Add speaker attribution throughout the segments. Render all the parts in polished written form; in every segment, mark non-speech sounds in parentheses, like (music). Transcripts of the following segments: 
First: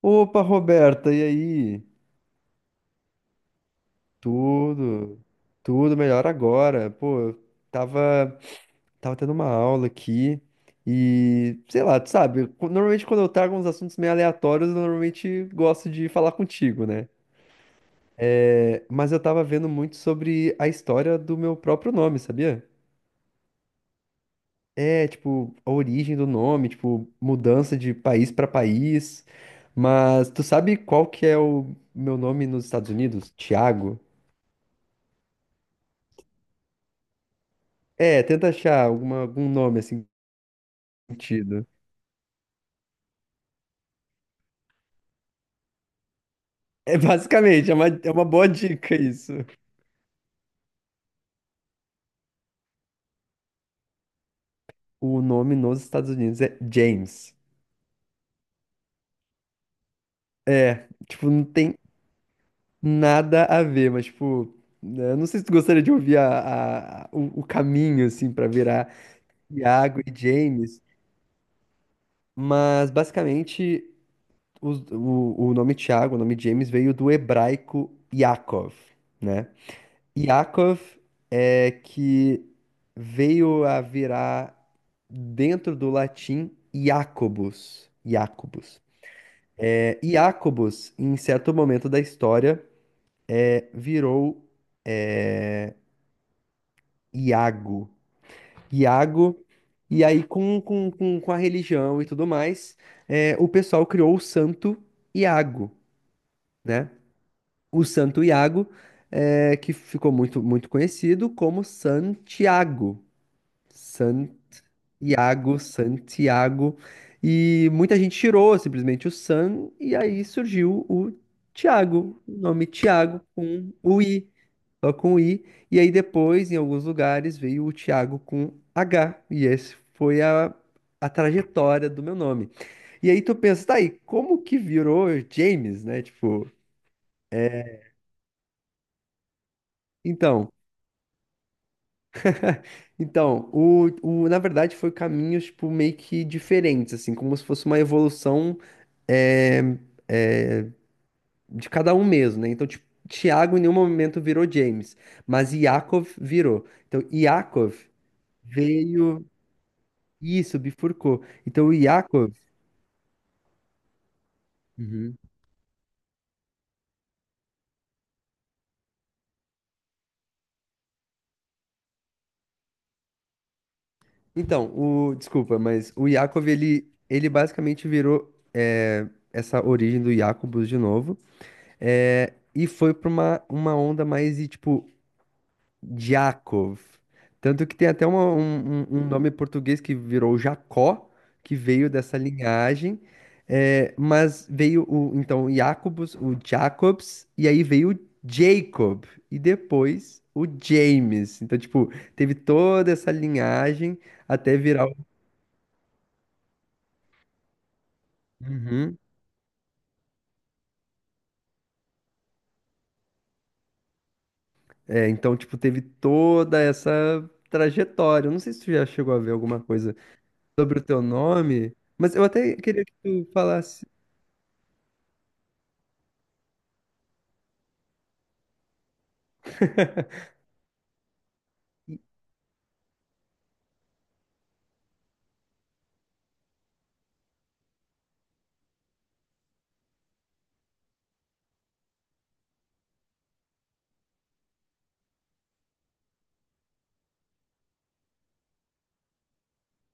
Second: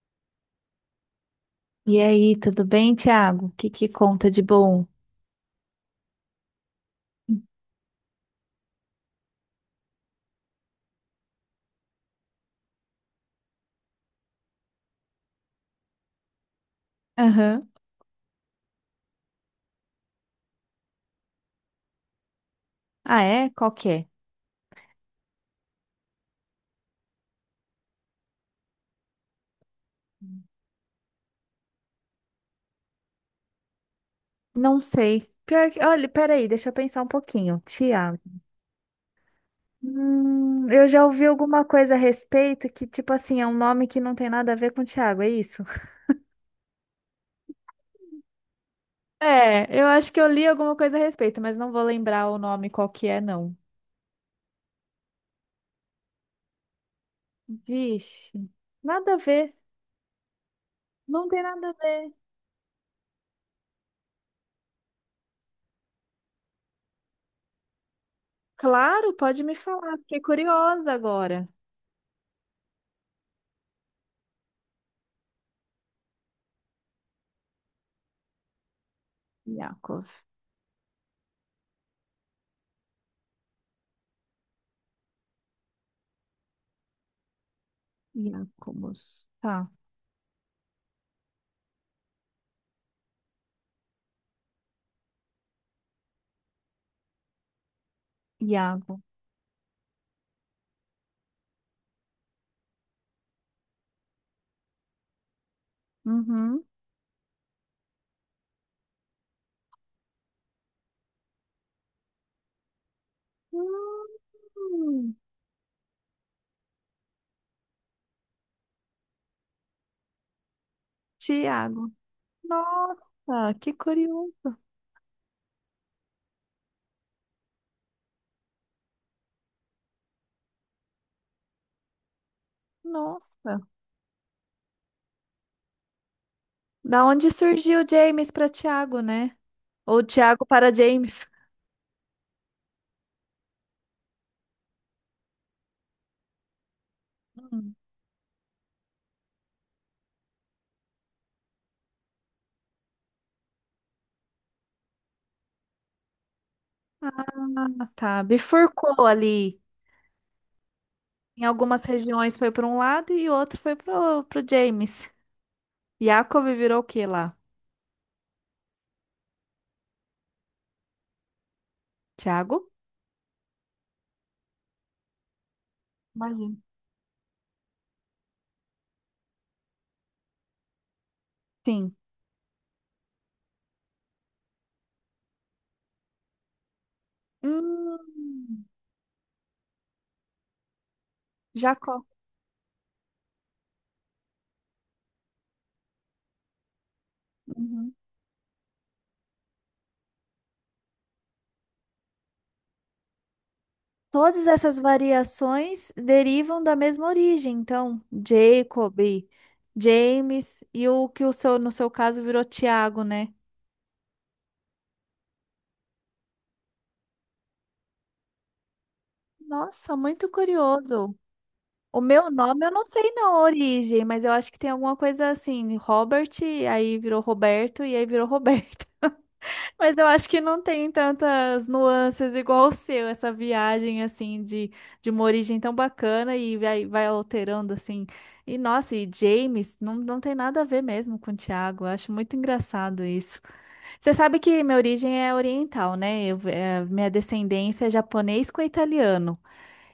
Speaker 1: Opa, Roberta, e aí?
Speaker 2: E aí, tudo bem, Thiago? O que que conta de bom?
Speaker 1: Tudo, tudo melhor agora. Pô, tava, tava tendo uma aula aqui e, sei lá, tu sabe, normalmente quando eu trago uns assuntos meio aleatórios, eu normalmente gosto de falar contigo, né?
Speaker 2: Aham.
Speaker 1: É, mas eu tava vendo muito sobre a história do meu próprio nome, sabia?
Speaker 2: Ah, é? Qual que é?
Speaker 1: É, tipo, a origem do nome, tipo, mudança de país pra país. Mas tu sabe qual que é o meu nome nos Estados Unidos? Tiago?
Speaker 2: Não sei. Pior que, olha, peraí, deixa eu pensar um pouquinho. Thiago.
Speaker 1: É, tenta achar alguma, algum nome assim,
Speaker 2: Eu já ouvi alguma
Speaker 1: sentido.
Speaker 2: coisa a respeito que, tipo assim, é um nome que não tem nada a ver com Thiago, é isso?
Speaker 1: É uma boa dica isso.
Speaker 2: É, eu acho que eu li alguma coisa a respeito, mas não vou lembrar o nome qual que é, não.
Speaker 1: O nome nos Estados Unidos é James.
Speaker 2: Vixe, nada a ver.
Speaker 1: É,
Speaker 2: Não
Speaker 1: tipo,
Speaker 2: tem
Speaker 1: não
Speaker 2: nada a
Speaker 1: tem
Speaker 2: ver.
Speaker 1: nada a ver, mas tipo, né, eu não sei se tu gostaria de ouvir o caminho, assim, pra virar
Speaker 2: Claro, pode me falar,
Speaker 1: Iago e
Speaker 2: fiquei
Speaker 1: James,
Speaker 2: curiosa agora.
Speaker 1: mas basicamente o nome Tiago, o nome James veio do hebraico Yaakov, né?
Speaker 2: Yakov.
Speaker 1: Yaakov é que veio a virar dentro do latim Jacobus. Jacobus.
Speaker 2: Iacomos. Tá,
Speaker 1: É, Jacobus, em certo momento da história, é, virou é, Iago.
Speaker 2: Iago.
Speaker 1: Iago, e aí com a religião e tudo mais, é, o pessoal criou o Santo Iago,
Speaker 2: Uhum.
Speaker 1: né? O Santo Iago, é, que ficou muito, muito conhecido como Santiago.
Speaker 2: Hum,
Speaker 1: Iago, Santiago, e muita gente tirou simplesmente o San, e aí surgiu o
Speaker 2: Tiago.
Speaker 1: Tiago, o nome Tiago
Speaker 2: Nossa,
Speaker 1: com
Speaker 2: que
Speaker 1: o I,
Speaker 2: curioso.
Speaker 1: só com o I, e aí depois, em alguns lugares, veio o Tiago com H, e esse foi a trajetória do meu nome. E aí tu
Speaker 2: Nossa.
Speaker 1: pensa, tá aí, como que virou James, né? Tipo,
Speaker 2: Da onde surgiu James para Tiago, né? Ou Tiago
Speaker 1: então.
Speaker 2: para James?
Speaker 1: Então, na verdade, foi caminhos, tipo, meio que diferentes, assim, como se fosse
Speaker 2: Hum.
Speaker 1: uma evolução é, de cada um mesmo, né? Então, tipo, Tiago em nenhum momento virou James, mas Iakov virou. Então,
Speaker 2: Ah,
Speaker 1: Iakov
Speaker 2: tá. Bifurcou
Speaker 1: veio.
Speaker 2: ali.
Speaker 1: Isso, bifurcou.
Speaker 2: Em
Speaker 1: Então, o
Speaker 2: algumas
Speaker 1: Iakov.
Speaker 2: regiões foi para um lado e outro foi pro James.
Speaker 1: Uhum.
Speaker 2: Jacob virou o quê lá? Tiago?
Speaker 1: Então, o. Desculpa, mas o Iakov,
Speaker 2: Imagino.
Speaker 1: ele basicamente virou é, essa origem do Jacobus de novo.
Speaker 2: Sim.
Speaker 1: É, e foi pra uma onda mais, e, tipo, Jacov. Tanto que tem até
Speaker 2: Hum,
Speaker 1: um nome português que virou Jacó, que veio
Speaker 2: Jacó.
Speaker 1: dessa linhagem. É, mas veio o, então, o Jacobus, o Jacobs, e aí veio
Speaker 2: Uhum.
Speaker 1: o Jacob, e depois o James. Então, tipo, teve toda essa linhagem
Speaker 2: Todas
Speaker 1: até
Speaker 2: essas
Speaker 1: virar o.
Speaker 2: variações derivam da mesma origem, então, Jacob,
Speaker 1: Uhum.
Speaker 2: James e o que o seu, no seu caso virou Tiago, né?
Speaker 1: É, então, tipo, teve toda essa trajetória. Eu não sei se tu já chegou a ver alguma
Speaker 2: Nossa,
Speaker 1: coisa
Speaker 2: muito
Speaker 1: sobre o teu
Speaker 2: curioso.
Speaker 1: nome,
Speaker 2: O
Speaker 1: mas eu
Speaker 2: meu
Speaker 1: até
Speaker 2: nome eu
Speaker 1: queria
Speaker 2: não
Speaker 1: que
Speaker 2: sei
Speaker 1: tu
Speaker 2: não a
Speaker 1: falasse.
Speaker 2: origem, mas eu acho que tem alguma coisa assim, Robert, aí virou Roberto e aí virou Roberto. Mas eu acho que não tem tantas nuances igual o seu, essa viagem assim de uma origem tão bacana e vai alterando assim. E nossa, e James não, não tem nada a ver mesmo com o Thiago. Eu acho muito engraçado isso. Você sabe que minha origem é oriental, né? Minha descendência é japonês com italiano.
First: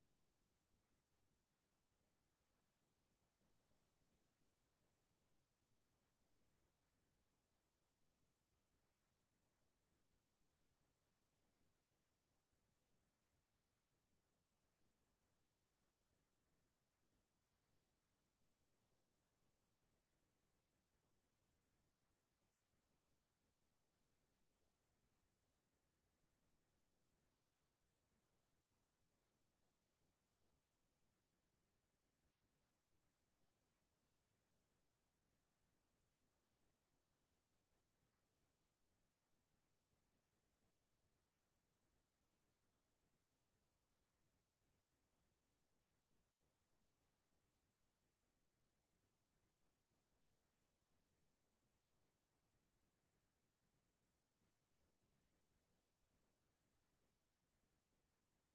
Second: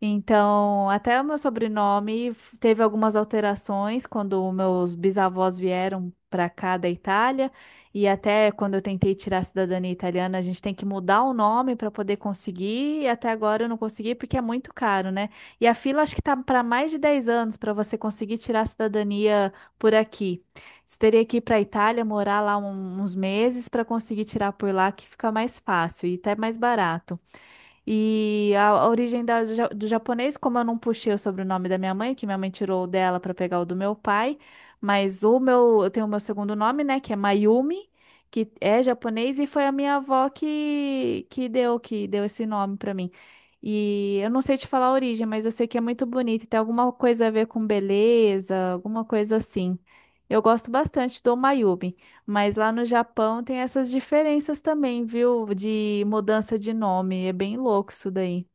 Speaker 2: Então, até o meu sobrenome teve algumas alterações quando meus bisavós vieram para cá da Itália, e até quando eu tentei tirar a cidadania italiana, a gente tem que mudar o nome para poder conseguir, e até agora eu não consegui porque é muito caro, né? E a fila acho que tá para mais de 10 anos para você conseguir tirar a cidadania por aqui. Você teria que ir para a Itália, morar lá uns meses para conseguir tirar por lá, que fica mais fácil e até mais barato. E a origem do japonês, como eu não puxei o sobrenome da minha mãe, que minha mãe tirou o dela para pegar o do meu pai, mas o meu, eu tenho o meu segundo nome, né, que é Mayumi, que é japonês e foi a minha avó que deu esse nome para mim. E eu não sei te falar a origem, mas eu sei que é muito bonito, e tem alguma coisa a ver com beleza, alguma coisa assim. Eu gosto bastante do Mayumi. Mas lá no Japão tem essas diferenças também, viu? De mudança de nome. É bem louco isso daí.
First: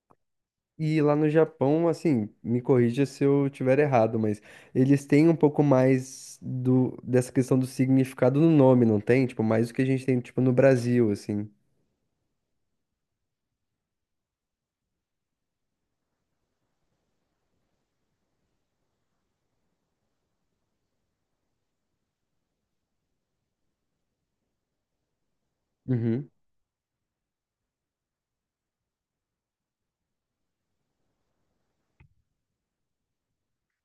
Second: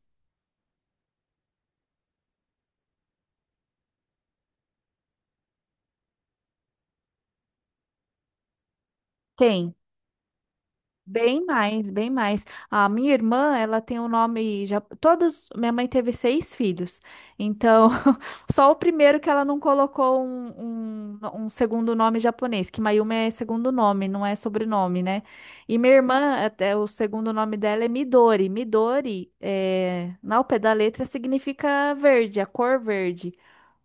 Speaker 1: E lá no Japão, assim, me corrija se eu tiver errado, mas eles têm um pouco mais do, dessa questão do significado no nome, não tem? Tipo, mais do
Speaker 2: Tem.
Speaker 1: que a gente tem, tipo, no Brasil,
Speaker 2: Bem
Speaker 1: assim.
Speaker 2: mais, bem mais. A minha irmã, ela tem o nome já todos, minha mãe teve seis filhos. Então, (laughs) só o primeiro que ela não colocou um segundo nome japonês, que Mayumi é segundo nome, não é sobrenome, né? E minha
Speaker 1: Uhum,
Speaker 2: irmã, até o segundo nome dela é Midori. Midori, ao pé da letra, significa verde, a cor verde.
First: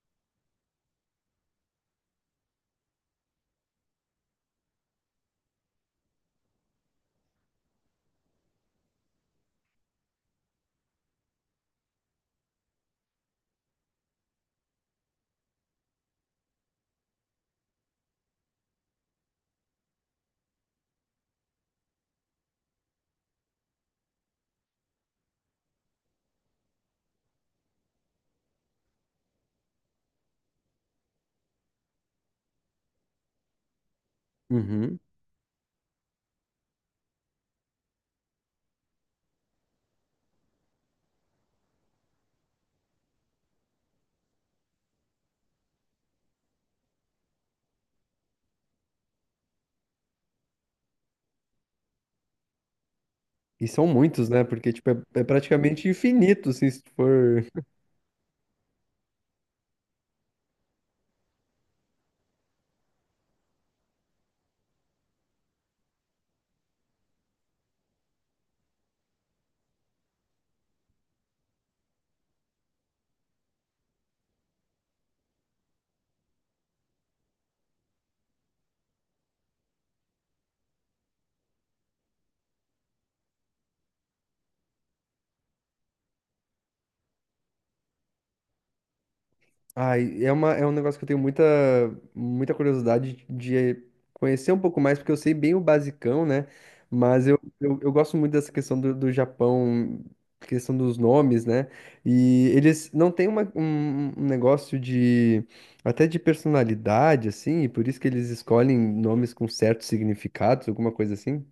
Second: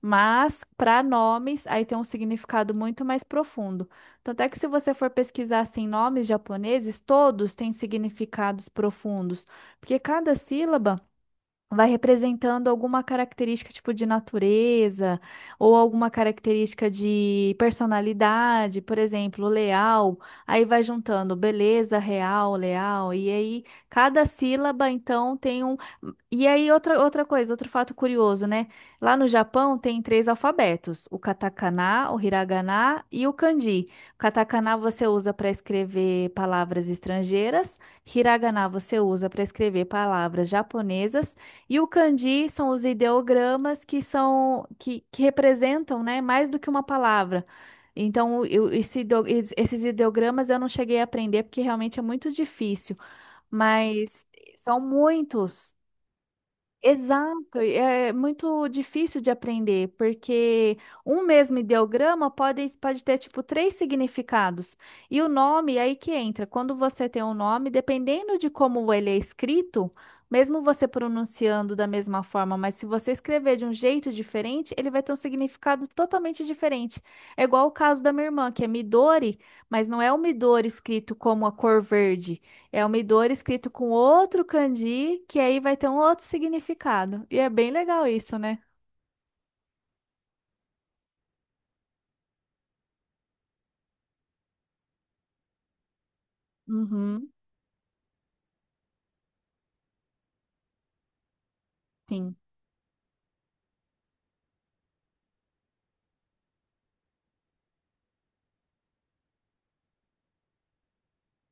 Speaker 2: Mas para nomes, aí tem um significado muito mais profundo. Tanto é que se você for pesquisar assim, nomes japoneses, todos têm significados profundos, porque cada sílaba vai representando alguma característica tipo de natureza ou alguma característica de personalidade, por exemplo, leal, aí vai juntando beleza, real, leal, e aí cada sílaba então tem um e aí, outra coisa, outro fato curioso, né? Lá no Japão tem três alfabetos: o katakana, o hiragana e o kanji. O katakana
Speaker 1: uhum.
Speaker 2: você usa para escrever palavras estrangeiras, hiragana você usa para escrever palavras japonesas, e o kanji são os ideogramas que são que representam, né, mais do que uma palavra. Então, esses ideogramas eu não cheguei a aprender porque realmente é muito difícil,
Speaker 1: E são
Speaker 2: mas
Speaker 1: muitos, né? Porque,
Speaker 2: são
Speaker 1: tipo, é, é
Speaker 2: muitos.
Speaker 1: praticamente infinito, assim, se tu for.
Speaker 2: Muito, e é muito difícil de aprender, porque um mesmo ideograma pode ter, tipo, três significados. E o nome, é aí que entra. Quando você tem um nome, dependendo de como ele é escrito, mesmo você pronunciando da mesma forma, mas se você escrever de um jeito diferente, ele vai ter um significado totalmente diferente. É igual o caso da minha irmã, que é Midori, mas não é o Midori escrito como a cor verde. É um Midori escrito com outro kanji, que aí vai ter um outro significado. E é bem legal isso, né?
Speaker 1: Ai, é uma, é um negócio que eu tenho muita, muita curiosidade de conhecer um pouco mais, porque eu sei bem o basicão, né? Mas
Speaker 2: Uhum,
Speaker 1: eu gosto muito dessa questão do, do Japão, questão dos nomes, né?
Speaker 2: sim.
Speaker 1: E eles não têm um negócio de, até de personalidade, assim, e por isso que eles escolhem nomes com certos significados, alguma coisa assim.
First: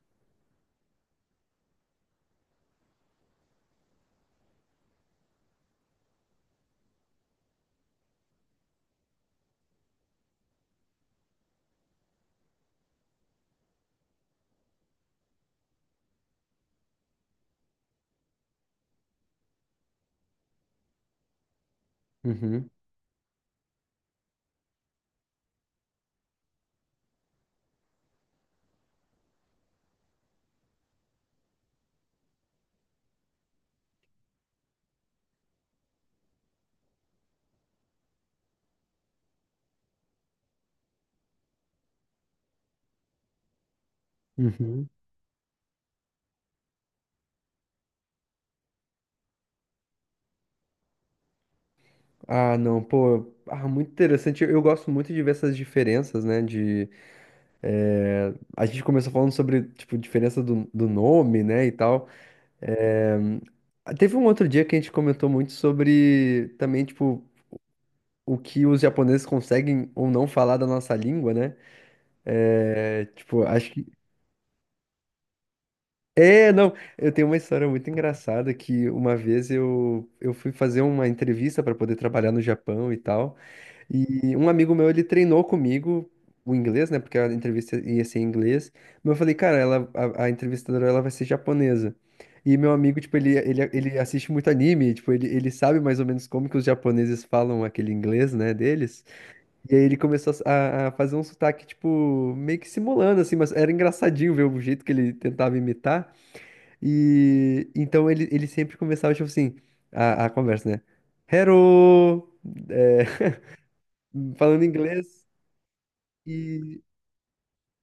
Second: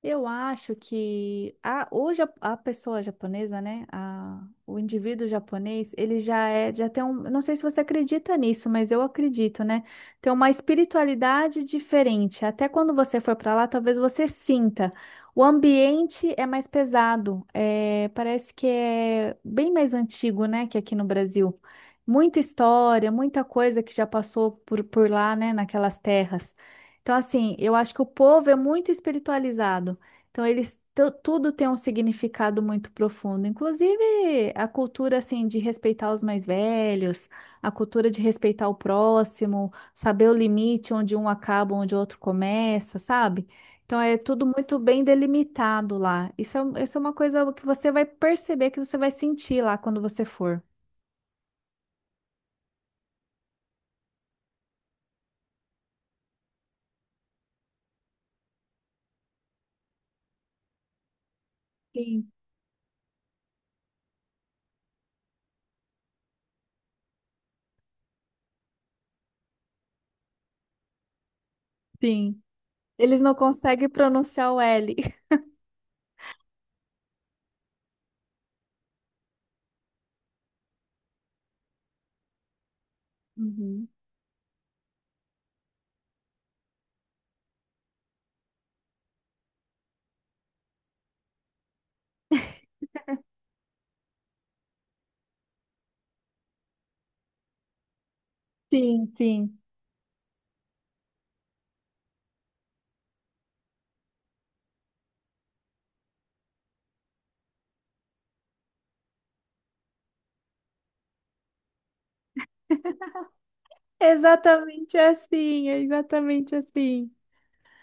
Speaker 2: Eu acho que hoje a pessoa japonesa, né? O indivíduo japonês, ele já tem um. Eu não sei se você acredita nisso, mas eu acredito, né? Tem uma espiritualidade diferente. Até quando você for para lá, talvez você sinta. O ambiente é mais pesado. É, parece que é bem mais antigo, né? Que aqui no Brasil. Muita
Speaker 1: Uhum.
Speaker 2: história, muita coisa que já passou por lá, né? Naquelas terras. Então, assim, eu acho que o povo é muito espiritualizado. Então, eles tudo tem um significado muito profundo. Inclusive, a cultura, assim, de respeitar os mais velhos, a cultura de respeitar o próximo, saber o limite onde um acaba, onde o outro começa, sabe? Então, é tudo muito
Speaker 1: Uhum.
Speaker 2: bem delimitado lá. Isso é uma coisa que você vai perceber, que você vai sentir lá quando você for.
Speaker 1: Ah, não, pô, ah, muito interessante. Eu gosto muito de ver essas diferenças, né? É, a gente começou falando sobre, tipo, diferença do, do nome, né, e tal.
Speaker 2: Sim,
Speaker 1: É, teve um outro dia que a gente comentou muito sobre também, tipo, o que os japoneses conseguem ou não falar da nossa língua, né?
Speaker 2: sim.
Speaker 1: É,
Speaker 2: Eles não
Speaker 1: tipo, acho que...
Speaker 2: conseguem pronunciar o L. (laughs)
Speaker 1: É, não, eu tenho uma história muito engraçada que uma vez eu fui fazer uma entrevista para poder trabalhar no Japão e tal.
Speaker 2: Uhum.
Speaker 1: E um amigo meu, ele treinou comigo o inglês, né? Porque a entrevista ia ser em inglês. Mas eu falei, cara, ela, a entrevistadora, ela vai ser japonesa. E meu amigo, tipo, ele assiste muito anime, tipo, ele sabe mais ou menos como que os japoneses falam aquele inglês, né, deles.
Speaker 2: Sim, sim.
Speaker 1: E aí ele começou a fazer um sotaque, tipo, meio que simulando, assim, mas era engraçadinho ver o jeito que ele tentava imitar. E então ele sempre começava, tipo assim, a conversa, né? Hello! É, (laughs) falando
Speaker 2: Exatamente
Speaker 1: inglês.
Speaker 2: assim, é exatamente
Speaker 1: E,
Speaker 2: assim.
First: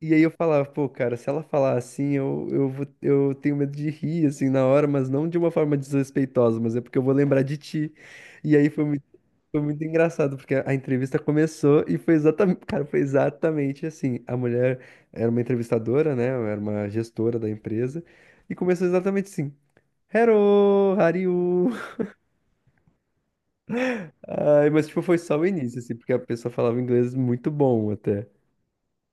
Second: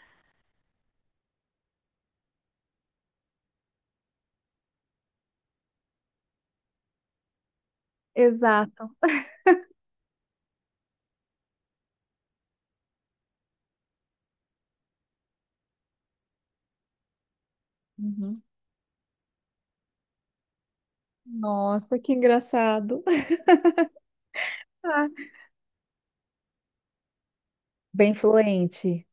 Speaker 1: e aí eu falava, pô, cara, se ela falar assim, vou- eu tenho medo de rir, assim, na hora, mas não de uma forma desrespeitosa, mas é porque eu vou lembrar de ti. E aí
Speaker 2: Exato.
Speaker 1: foi muito engraçado, porque a entrevista começou e foi exatamente, (laughs) cara, foi exatamente assim. A mulher era uma entrevistadora, né? Era uma gestora da empresa,
Speaker 2: Uhum.
Speaker 1: e começou exatamente assim. Hello, how are you?
Speaker 2: Nossa, que engraçado. (laughs)
Speaker 1: Ai, mas tipo,
Speaker 2: Ah,
Speaker 1: foi só o início, assim, porque a pessoa falava inglês muito bom
Speaker 2: bem
Speaker 1: até.
Speaker 2: fluente.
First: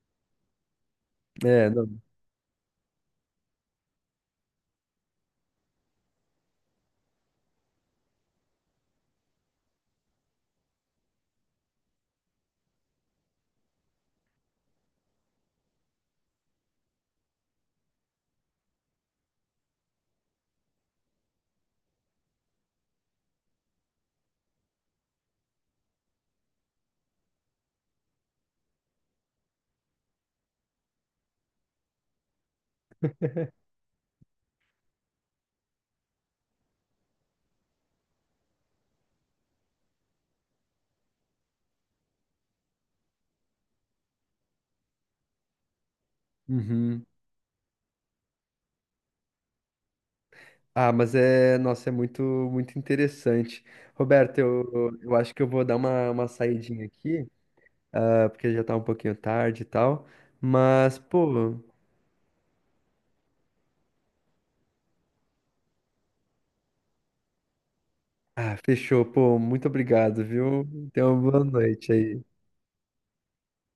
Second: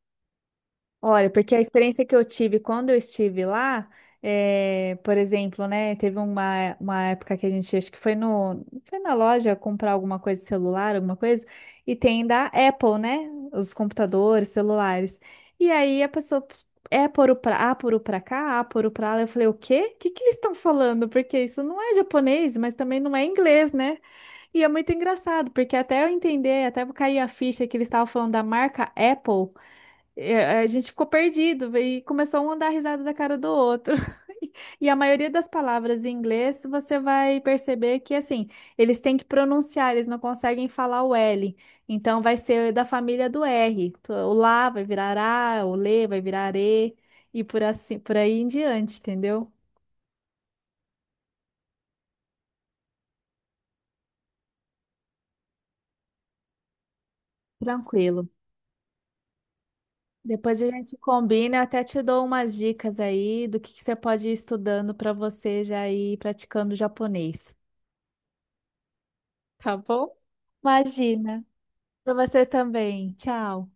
Speaker 2: Olha, porque a
Speaker 1: É, não.
Speaker 2: experiência que eu tive quando eu estive lá, por exemplo, né, teve uma época que a gente, acho que foi no, foi na loja comprar alguma coisa, celular, alguma coisa, e tem da Apple, né, os computadores, celulares. E aí a pessoa, é por o pra, a por o pra cá, ah, por o pra lá. Eu falei, o quê? O que que eles estão falando? Porque isso não é japonês, mas também não é inglês, né? E é muito engraçado, porque até eu entender, até eu cair a ficha que eles estavam falando da marca Apple, e a gente ficou perdido e começou um a dar risada da cara do outro. (laughs) E a maioria das palavras em inglês, você vai perceber que, assim, eles têm que pronunciar, eles não conseguem falar o L. Então, vai ser da família do R. O lá vai virar A, o lê vai virar E,
Speaker 1: Uhum.
Speaker 2: e por aí em diante, entendeu?
Speaker 1: Ah, mas é, nossa, é muito, muito interessante. Roberto, eu acho que eu vou dar uma saidinha aqui,
Speaker 2: Tranquilo.
Speaker 1: ah, porque já tá um pouquinho tarde e tal.
Speaker 2: Depois a gente
Speaker 1: Mas, pô,
Speaker 2: combina, eu até te dou umas dicas aí do que você pode ir estudando para você já ir praticando japonês,
Speaker 1: ah, fechou, pô, muito
Speaker 2: tá bom?
Speaker 1: obrigado, viu? Tenha uma boa
Speaker 2: Imagina.
Speaker 1: noite
Speaker 2: Para
Speaker 1: aí.
Speaker 2: você também. Tchau.